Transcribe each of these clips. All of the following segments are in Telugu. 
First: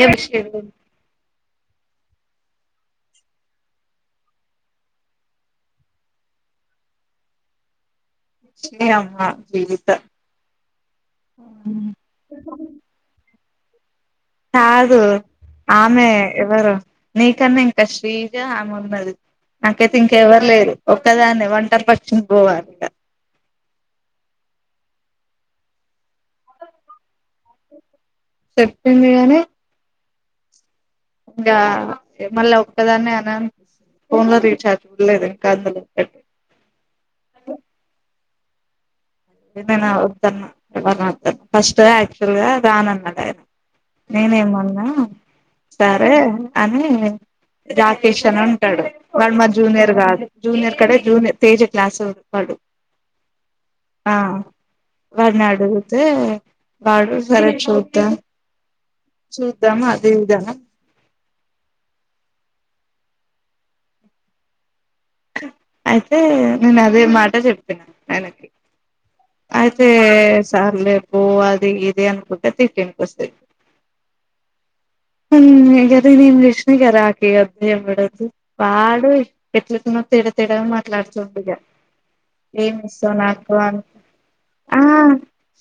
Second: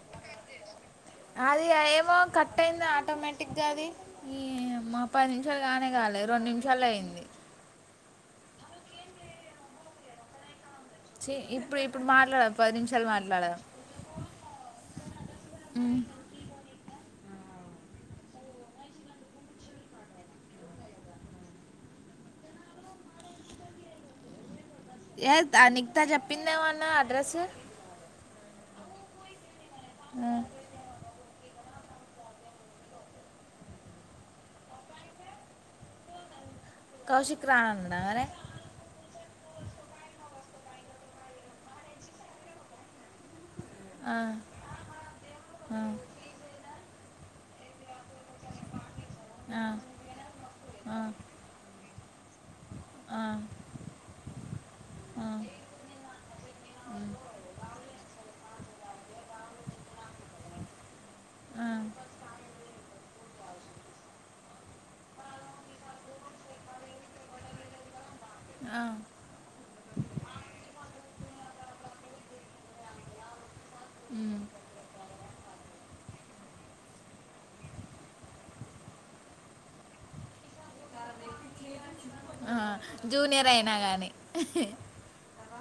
ఏంషవ మో కట్ అయింది ఆటోమేటిక్గా అది ఈ మా పది నిమిషాలు కాగానే కాలి రెండు నిమిషాల అయింది ని అమ్మా జీవిత చె ఇప్పుడు ఇప్పుడు మాట్లాడాలదు పది నిమిషాలు మాట్లాడాల కాధు ఉమ్. ఆమె ఎవరు నీకన్నా ఇంకా శ్రీజ ఆమె ఉన్నది నాకైతే ఇంకెవరు లేదు ఒక్కదాన్న వంటరి పక్షని పోవాలి ఇకా ఎ అనిగతా చెప్పిందేమన్నా అడ్రస్ సెప్టెం మీనే ఆ ఇంకా మళ్ళీ ఒక్కదాన్ని అన ఫోన్ లో రీచార్జ్ చడలేదు ఇంకా అందులో పెటి కౌశిక్ రానందన్నా అర నేనుద్దాను ఎ వద్దాను ఫస్ట్ గా యాక్చువల్ గా రానన్నాడు ఆయన ఆ, నేనేమన్నా ఆ, సరే అని రాత్ర షన్ ఉంటాడు వాడు మా ఆ, జూనియర్ కాదు జూనియర్ కడే ఆ, జూనియర్ తేజ క్లాసు వాడు ఆ, ఆ ఆ, వాడిని అడుగుతే వాడు సర చూద్దా చూదము అదే విధానం ఆ, అయితే నేను అదే మాట చెప్తినను ఆయనకి ఆ, అయితే సార్లే పో అది ఇద అనుకుంటే తీరి అనికొస్తాది ఉ కదా నేను ఇంగ్లీష్ని కద ఆక కదు ఎవడదు వాడు ఎట్ల తన్న తిడ తడాగా మాట్లాడుతుూంది కద ఆ. ఏమి జూనియర్ నాకు అయినా అంత కానీ ఆ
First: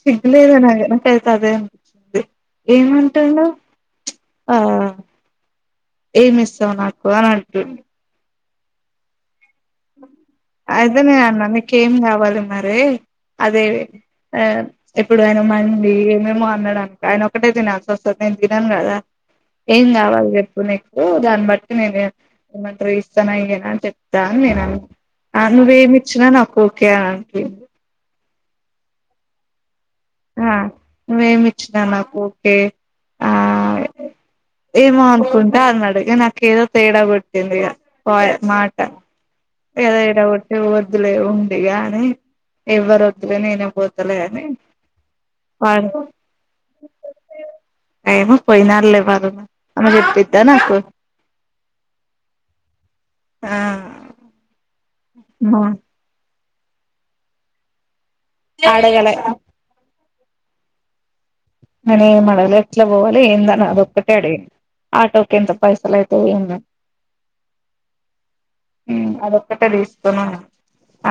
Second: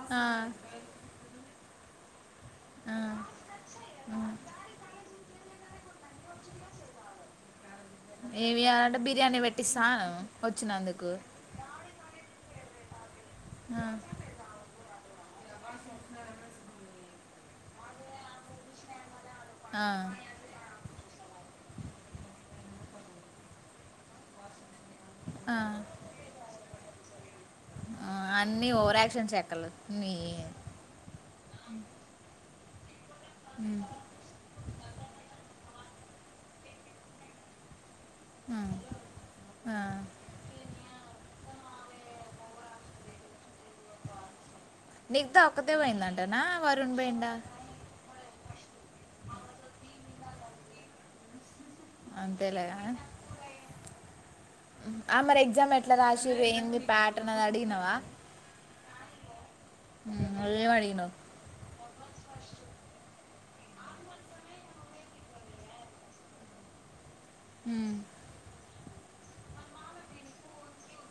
సిగలేద నానకైతు అదే అంత ఏమంటుండు ఆ ఏమి ఇస్తావు నాకు అని అంటు ఏమియాలంటే బిర్యానీ పెట్టిస్తాను అదే వచ్చినందుకు నేను అన్న నీకేం కావాలి అ అదే ఆ, ఆ ఇప్పుడు ఆయన మండి ఏమేమో అన్నాడు అంట, ఆయన ఒకటే తినాల్సి వస్తుంది నేను తినను కదా ఆ, ఏం కావాలి చెప్పు నీకు దాన్ని బట్టి నేను ఎ ఏమంటారు ఇస్తాన ఏనా చెప్తా అని నేను అ ఆ నువ్వేమి ఇచ్చినా నాకు ఓకే అనికి అల ఆ నువ్వేమి ఇచ్చినా నాకు ఓకే ఆ ఏమో అనుకు నాడుగ నా కేద తేడాబడ్తంద ఇగా పోయ ఆ, మాట ఆ. ఏద ఇద ఉటి ఒద్దు లే దిగా అని ఎవ్వరు వద్దులే నేనే పోతలే అని నిగ్ధ ఒక్కదే వాడు పోయిందంటేనా వరుణ్ పోయిండ మారు అ పెద్ద నాకు అంతేలా ఆ అమరి ఎగ్జామ్ ఎట్లా రా వేయింది ప్యాటర్న్ అది అడిగినవా ఆడుగల మ్ ల్ ఏమడిగానవ్ నన మాల ఎట్ల పోవాలి ఇందనా అదక్కట్ట అడి ఆటోకి ఎంత పైసలయితు ఇంద మ్ మ్ అదొక్కటే తీసుకోన్నా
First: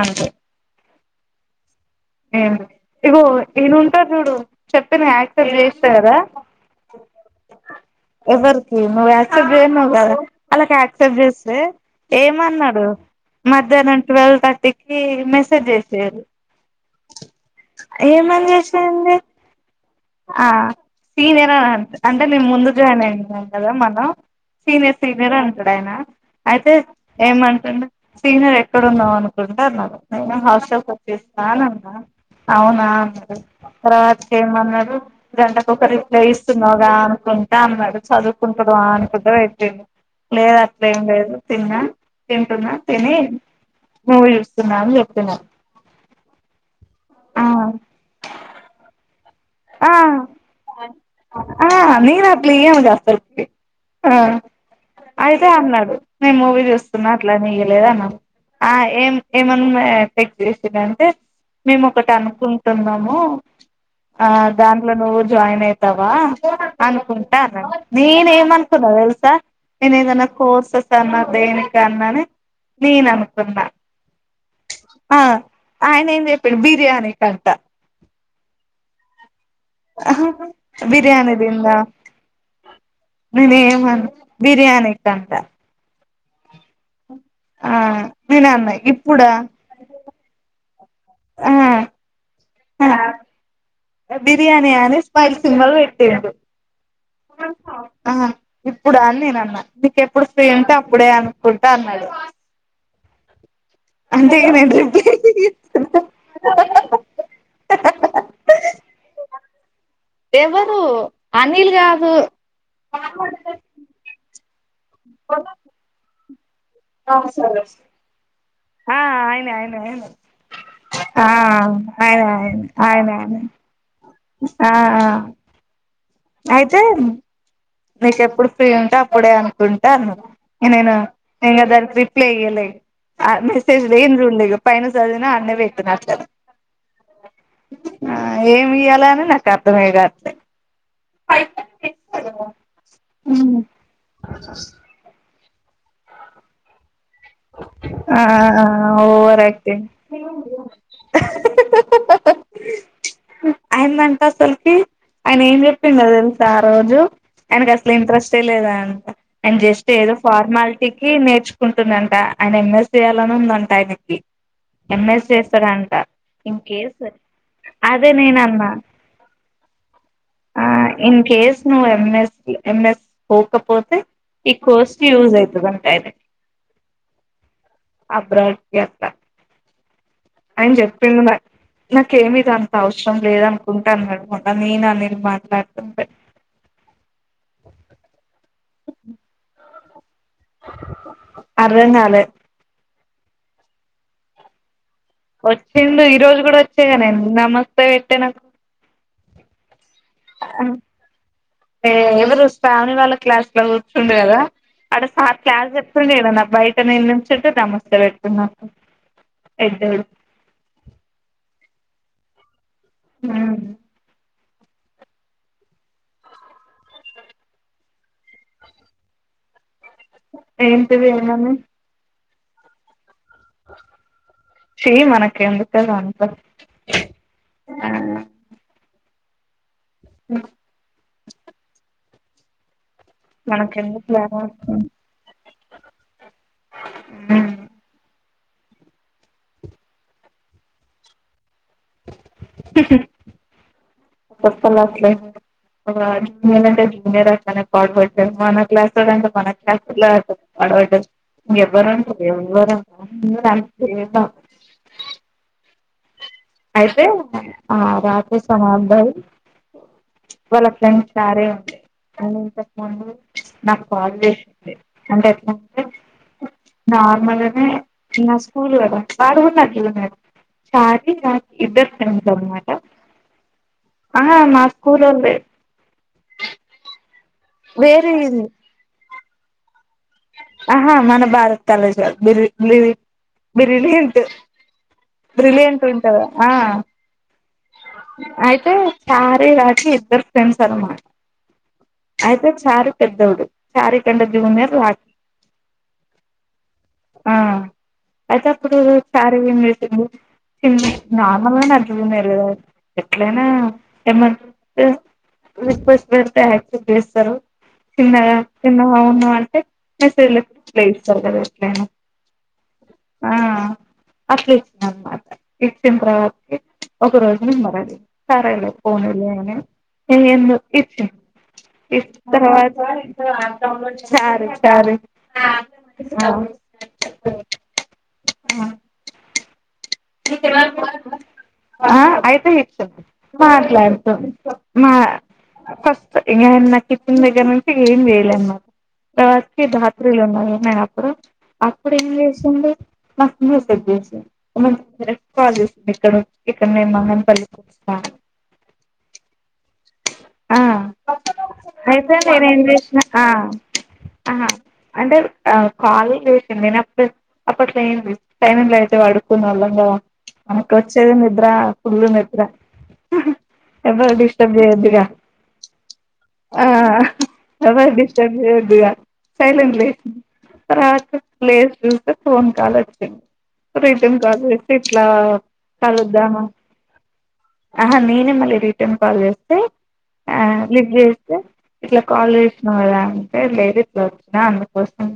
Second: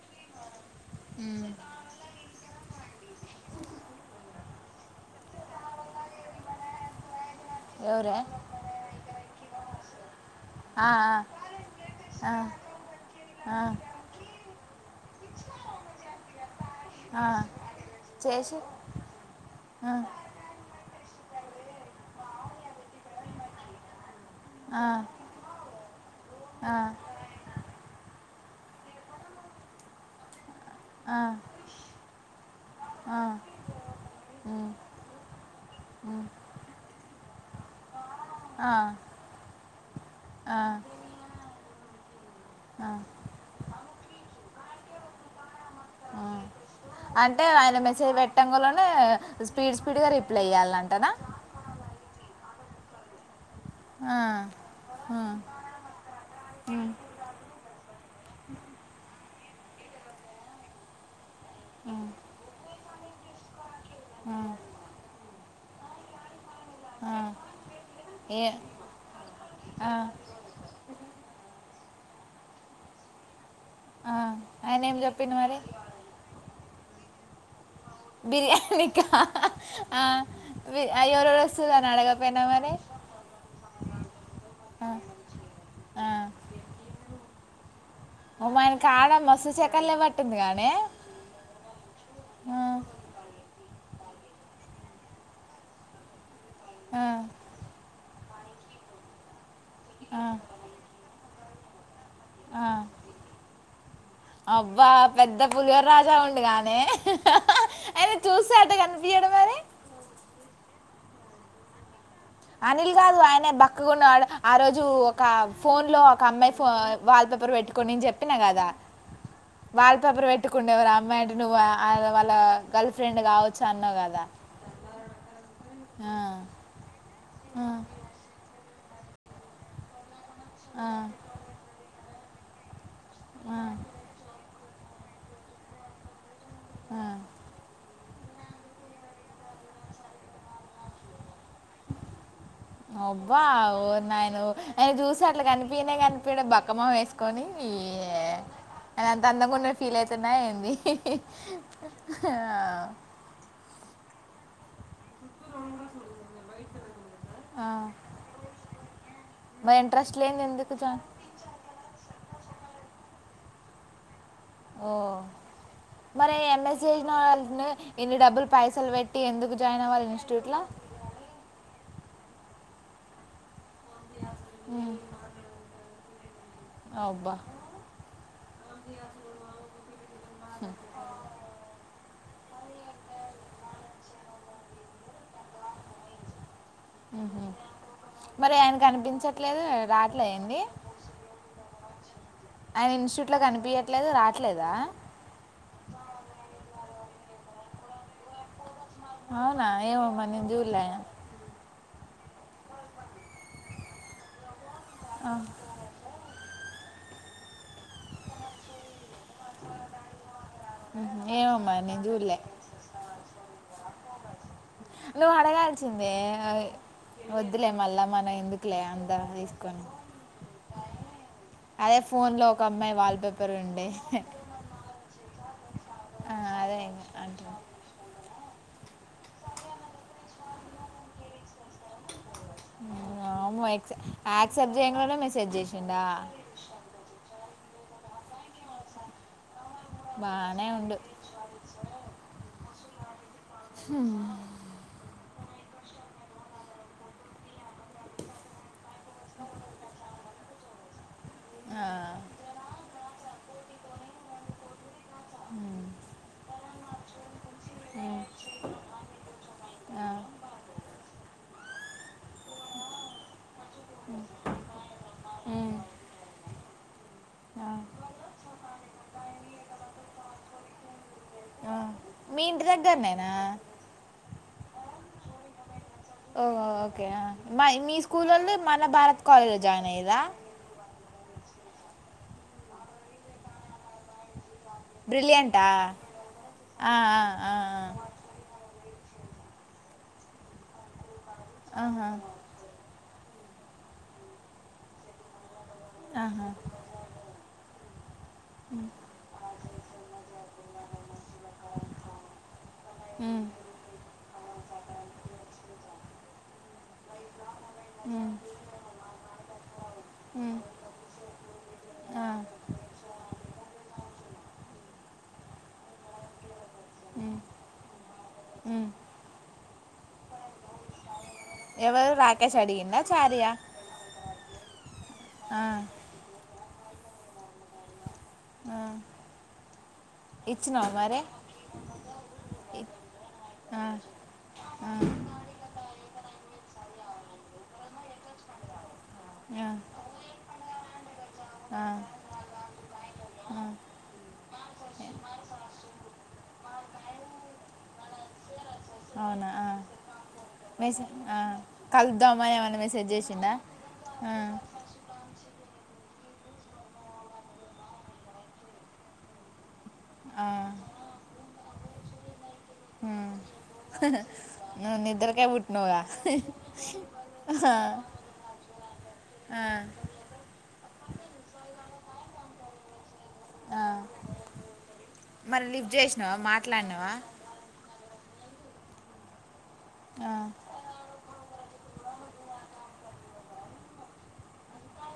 అంతే మ్ ఇగో ఏనుంటారు చూడు చెప్పను యాక్ క్లీన్ చేస్తానర ఎవరే ఎవరికి నువ్ యాక్సెప్ట్ చేయ నువ్వు కదా, అలాకి ఆ, యాక్సెప్ట్ చేస్తే ఆ, ఏమన్నాడు, ఆ, ఆ, మధ్యాహ్నం ట్వెల్వ్ థర్టీకి మెసేజ్ చేసిరు ఆ. ఏమని చేసి చేసయండి ఆ, సీనియర్ అంత అంటే నేను ముందు జాయిన్ అయిను కదా మనం, ఆ, సీనియర్ సీనియర్ అంటాడు ఆయన ఆ, అయితే ఏమంటుడు సీనియర్ ఎక్కడన్నావు అనుకుంటే నాకుస్ ఆ, చ్చేస్తానన్నా అవునా ఆ, అన్నారు తర్వాత ఉమ్, ఏమన్నా గంటకొ ఒక రిప్లై ఇస్తున్నావుగా అనుకుంటే అన్నాడు, ఆ, చదువుకుంటుడు అనుకుంట వెట్ లేదు ఆ, అట్లే ఏం లేదు ఎన తింటున్నా ఆ, తేనే మూవి చు న్నాను చెప్తున్నా అంటే ఆయన మెసేజ్ పెట్టంగనే స్పీడ్ ఆ స్పీడ్గా రిప్లై ఇయ్యాలంటనా ముజఫరకి ఆ ఆ, అయితే అన్నాడు నేను మూవీ ఉమ్, చూస్తున్నా అట్లానే లేదా మ ఆ ఏం ఏమన్నా పెక్ చేసిందంటే మేము ఉమ్, ఒకటి అనుకుంటాం తందాము ఆ ఉమ్, దాంట్లో నువ్వు జాయిన్ అయితవా ఆ. అనుకుంటా అన్నా నేనే ఏ ఏమనుకున్నా తెలుసా ఆ, నేను ఏదన్నా కోర్సెస్ అన్నా దేనికన్నా నీ అనుకుందా ఆ. ఆయన ఏం ఆ చెప్పిండు మరి ఆయన ఏం చెప్పాడు బి బయానే కంట బిర్యానీక బిర్యాని దింద వస్తుంది అని అడగపోయినా మరి నేను ఏమి ఆ, బిర్యాని కంత ఆ. ఆ నేను అన్నా ఓమాయన కా ఆడ ఇప్పుడా మ సూచక్కలు లే పట్టింది గానీ ఆ ఆ బిర్యానీను స్పైల్సింగ కట్టటిదు ఆ, ఆ ఇప్పుడ అనీ నేన అన్న ఆ, మీకెప్పుడు ఫ్రీ ఉంటే అప్పుడే కుుంటా అన్నాడు ఆ అంటే ఇగ నేను అబ్బా రిప్లై పెద్ద పులిహోర రాజా ఉండుగానే అయన చూస్తే అట కనిపియ్యాడు మరి అనిల్గాదు అనిల్ కాదు ఆయనే బక్కకున్నాడు ఆ రోజు ఒక ఫోన్ లో కమ్ వాల్ పేపర్ పెట్టుకోని అని చెప్పినా కదా ఆ ఆయనే ఆయనే వాల్ ఆయనే పేపర్ పెట్టుకుండేవరు ఆ అమ్మాయింట నువ్ ఆయనే వాళ్ళ ఆయనే గర్ల్ ఆయనే ఫ్రెండ్ ఆయనే కావచ్చు అన్నావు కదా ఆ ఆ, ఆయితే ఆ, న చెప్పుడు ఉంటే అప్పుడే అనుకుంటాను ఆ, ఇనేనా ఇం [unintelligible] రీప్లే ఇయ్యలే ఆ మెసేజ్ లేని చూడ్లే ఇగ పైన చదివినా అన్నే పెట్టిన అట్ల ఆ ఆ ఏమి ఇయ్యాల అని నాకు అర్థమే కాట్లే అబ్బా ఓరి నాయనో ఏ చూ అట్ల కని కన్పియనే కన్పియడు బక్క మొహం ఏసుకొని ఆ ఆ అదంత ఓవర్ అందంగుంనట్ యాక్టింగ్ ఫీల్ అయితున్నా ఏంది ఆ అసల్కి ఆయనా ఏం చెప్పిండో తెల్సా ఆ రోజు ఆ. ఆయనకు అసల్ ఇంట్రెస్టే లేదా అంట ఆడ్ మరి జస్ట్ ఏదో ఇంట్రెస్ట్ లేని ఎందుకు ఫార్మాలిటీ జాన్ టికి నేర్చుకుంటుందంట ఆయన ఎంఎస్ చేయ్యాలనుందంట ఆయనకి ఓ ఎంఎస్ చేస్తాడంట మరి ఇన్ ఎంఎస్ కేస్ చేసిన వాళ్ళని అదే ఇన్ని డబ్బులు నేనన్న పైసలు పెట్టి ఎందుకు జాయిన్ అవ్వాలి ఇన్స్టిట్యూట్లో ఆ ఇన్ కేసు నువ్వు ఎంఎస్ ఏంఏస్ కాకపోతే ఈ కోర్సు యూజ్ అయి అయితే అబ్బా అబ్రాట్కి అక్క అన్ చెప్పిండు మ కేమి దానిక్ అవసరం లేదనుకుంట అన్నడు. మొన్న నేను అనిల్ మాట్లాడ్తుంటే మరి ఆయన్ కనిపించట్లేదు రాత్ [inaudible] అర్థం కాలే ఇన్స్టిట్యూట్ ఇట్ల కనిపీయట్లేదు రాట్లేదా వచ్చిండు ఈ రోజు గుడా వచ్ నమస్తే వెట్టేనాకు అవునా ఏమో మరి నేన్ చూడ్లే ఏ ఎవరు శ్రావణి వాళ్ళ క్లాస్లో కూర్చుండు కదా అడ సార్ ఆ. క్లాస్ చెప్తుండు ఇడ బయట నిందించట్ట నమస్తే పెట్టుకున్నా పెద్దోడు ఏమో అమ్మాయి నేన్ జూలే హ్మ్ నువ్వు అడగాల్సిందే వద్దులే మళ్ళ మనం ఎందుకులే అంతా తీసుకొని ఏంటిది ఏమనీ అదే ఫోన్లో ఒక అమ్మాయి వాల్పే ర్ ఉండే ఛీ మనకెందుకు అది అంతా ఆ అదే అంట ఆ [inaudible] మనకెందుకు లేరా యాక్సెప్ట్ [inaudible] మెసేజ్ చే ెండా అ బానే ఉడు సప్పలాల జూనియర్ అంటే జూనియర్ అస్తనే పాడపడ్డారు మన క్లాస్ అంటే మన క్లాస్లా పాడపడ్డారు ఇం ఆ, ఎవ్వరు ఉంటారు ఎవరు అంట ఉమ్, అయితే ఆ రాత్రి సాభ ఆ, వాళ్ళక్క సారే ఉ అంతప్ప మ నాకు కాల్ చేసింది అంటే ఎట్లా ఉమ్, నార్మల్నే ఆ, నా స్కూల్ కద పాడుగున్నట్న్నారు చాటి ఆ. ఇద్ద మీ ఇంటి అన్నమాట దగ్గరనేనా కురుంది ఓ ఓకే మీ ఇది స్కూల్ల్లో మన భారత కాాలజ జయిన్య్యదు ఆహా మన భారత్ తాల చల్ బిరి బి బిర్యానీ ఉంట బ్రిలియంటా బ్రిలియంట్ ఉంటంది ఆ ఆ ఆ అయితే సారే రాత్ర ఇద్దరు ఫ్రెండ్స్ అలా మ ఆ ఆహా అయితే సార్ పెద్దడు చారిఖండ జూనియర్ రా ఆహా ఆ అయితే అప్పుడు శారీ ఏమిచేసింది చిన్న నార్మల్గా నజదు ఎట్లైనా ఉమ్, ఎమర్జెన్సీ రిక్వెస్ట్ యాక్సెప్ట్ చేస్తరు చిన్న ఉమ్, చిన్నవవును అంటే ఉమ్, చేస్తారు కదా ఎట్లైన ఆ, ఆ అట్లు ఇచ్చినన్నమాట ఇచినా తర్వాత ఒక ఉమ్, రోజు ను మరిాల సరేలే ఉమ్. ఫోన్ లేగాని ఏ ఎందు ఇచ్చి ఎవరు రాకేష్ ఇస్తారా అడిగిందా చారియా ఆ, ఆ ఇచ్చినావా మరి ఆ ఇ- అయిపేయిచింది ఆ, మాట్లాడుతాం ఆ, మా ఫస్ట్ ఇంగ నా కిచెన్ దగ్గర నుంచి ఏం చేయ్యలే అన్నారు తవాతకి ఆ, ధాత్రీలు ఉన్నా నేను అప్పుడు ఆ, అప్పుడు ఏం చేసింది నాకు ఆ. మెసేజ్ చేసింది [unintelligible] క్కడ ఇక్కడ నేను మదనపల్లికి వచ్చినాక అవునా ఆ ఆ మెసేజ్ ఆ. అయితే కలుద్దామని నేనేం ఏమైనా చేసిన మెసేజ్ ఆ చేసిందా ఆ అంటే కాలే చేసింది నేను అప్ అప్పట్లో ఏంది సైలెంట్లో ఏసి పడుకునే వాళ్ళం కదా ఆ, మనకి వచ్చేదే నిద్ర ఫుల్ నిద్రా ఉ చేయొద్దు ఇగ ఆ ఆ ఆ, ఎవర్ డిస్టర్బ్ చేయొద్దు ఇగ ఆ. సర్లే రాక ప్లేస్ చూస్తే ఫోన్ కాల్ వచ్చింది ఆ, ప్రీతమ్ కాలజ్ ఇట్లా మరి లిఫ్ట్ చేసినావా కలుద్దామా మాట్లాడినావా అహా నే నీ మళ్ళీ రిటర్న్ కాల్ చేస్ తే ఆ లిఫ్ట్ చేస్తే ఇట్లా కాల్ చేసిన కదా అంటే లేదు ఇట్లా వచ్చిన అందుకోసం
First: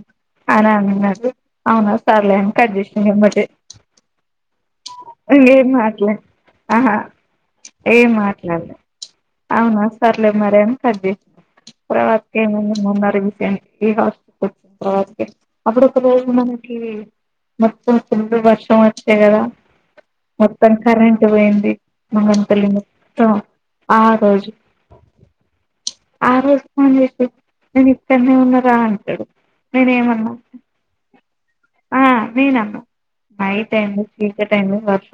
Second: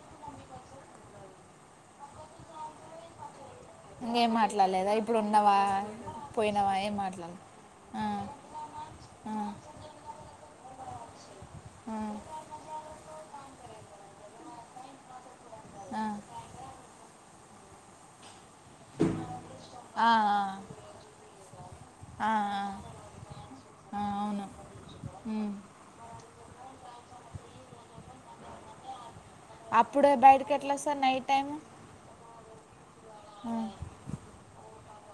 అని అన్నారు అవునా సార్లే అని కట్ చేసిన వెంబటే ఇంకేం మాట్లాడలేదా ఇప్పుడు ఉన్నవా మాట్లా పోయినవా ఏం ఆహా మాట్లా ఏం మాట్లాడలే ఆ ఆ, అవునా సర్లే మరేం కట్ చేసి ఇప్పుడు వర్క్ ఆ, ఏం ఉంది మొన్న రీసెంట్ ఈ హాస్ [inaudible] వచ్చిన తర్వాతకే అప్పుడ ఆ, ఒకరోజు ఉన్నానంటివి మొత్తం ఫుల్లు వర్ష మొత్తం వచ్చా కదా ఆ, మొత్తం ఆ, కరెంట్ పోయింది ఆ, మదనపల్లి మొత్తం ఆ రోజు ఉమ్. ఆ రోజు ఫోన్ చేసి నేను ఇక్కడనే ఉన్న రా అంటాడు నేను అప్పుడే ఏమన్నా బయటకు ఎట్లా వస్తారు నైట్ టైం ఆ నేను అన్నా ఆ, నైట్ అయ్యింది చీకటి అయ్యింది వర్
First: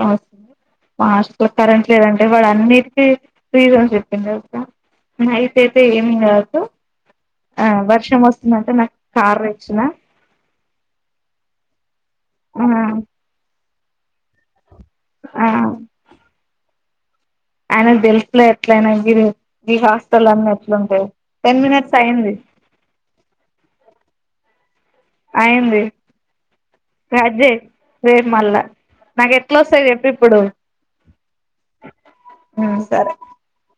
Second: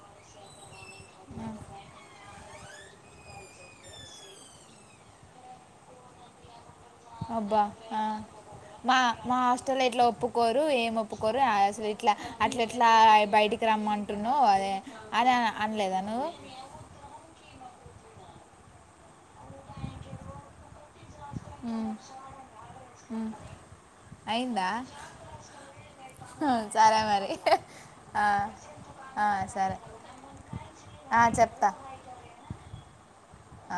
మా హాస్టల్లో కరంట్ లేదంటే వాడున్నిటికీ రీసన్ చెప్పింది అక్క నైట్ అయితే ఏమి కాదు అబ్బా ఆ వర్షం వస్తుందంటే నాకు మా మా కార్ ఇచ్చిన హాస్టల్లో ఈట్లా ఒప్పుకోరు ఏం ఒప్పుకోరు అసలు ఇట్లా అట్లా ఆ ఎట్లా బయటి రమ్మంటున్నావ్ అదే అదే ఆ అనలేదా నువ్వు అయినకు తెలుసులే ఎట్లయినా [inaudible] ఈ హాస్టల్ అన్ని ఎట్లుంటాయొ ఉం ఉం అయిందా అయింది సరే మరి అదే ఆ, రేపు మళ్ళా ఆ, మరి ఎట్లా సరే వస్తాది చెప్పు ఇప్పుడు ఆ, చెప్తా సరే ఆ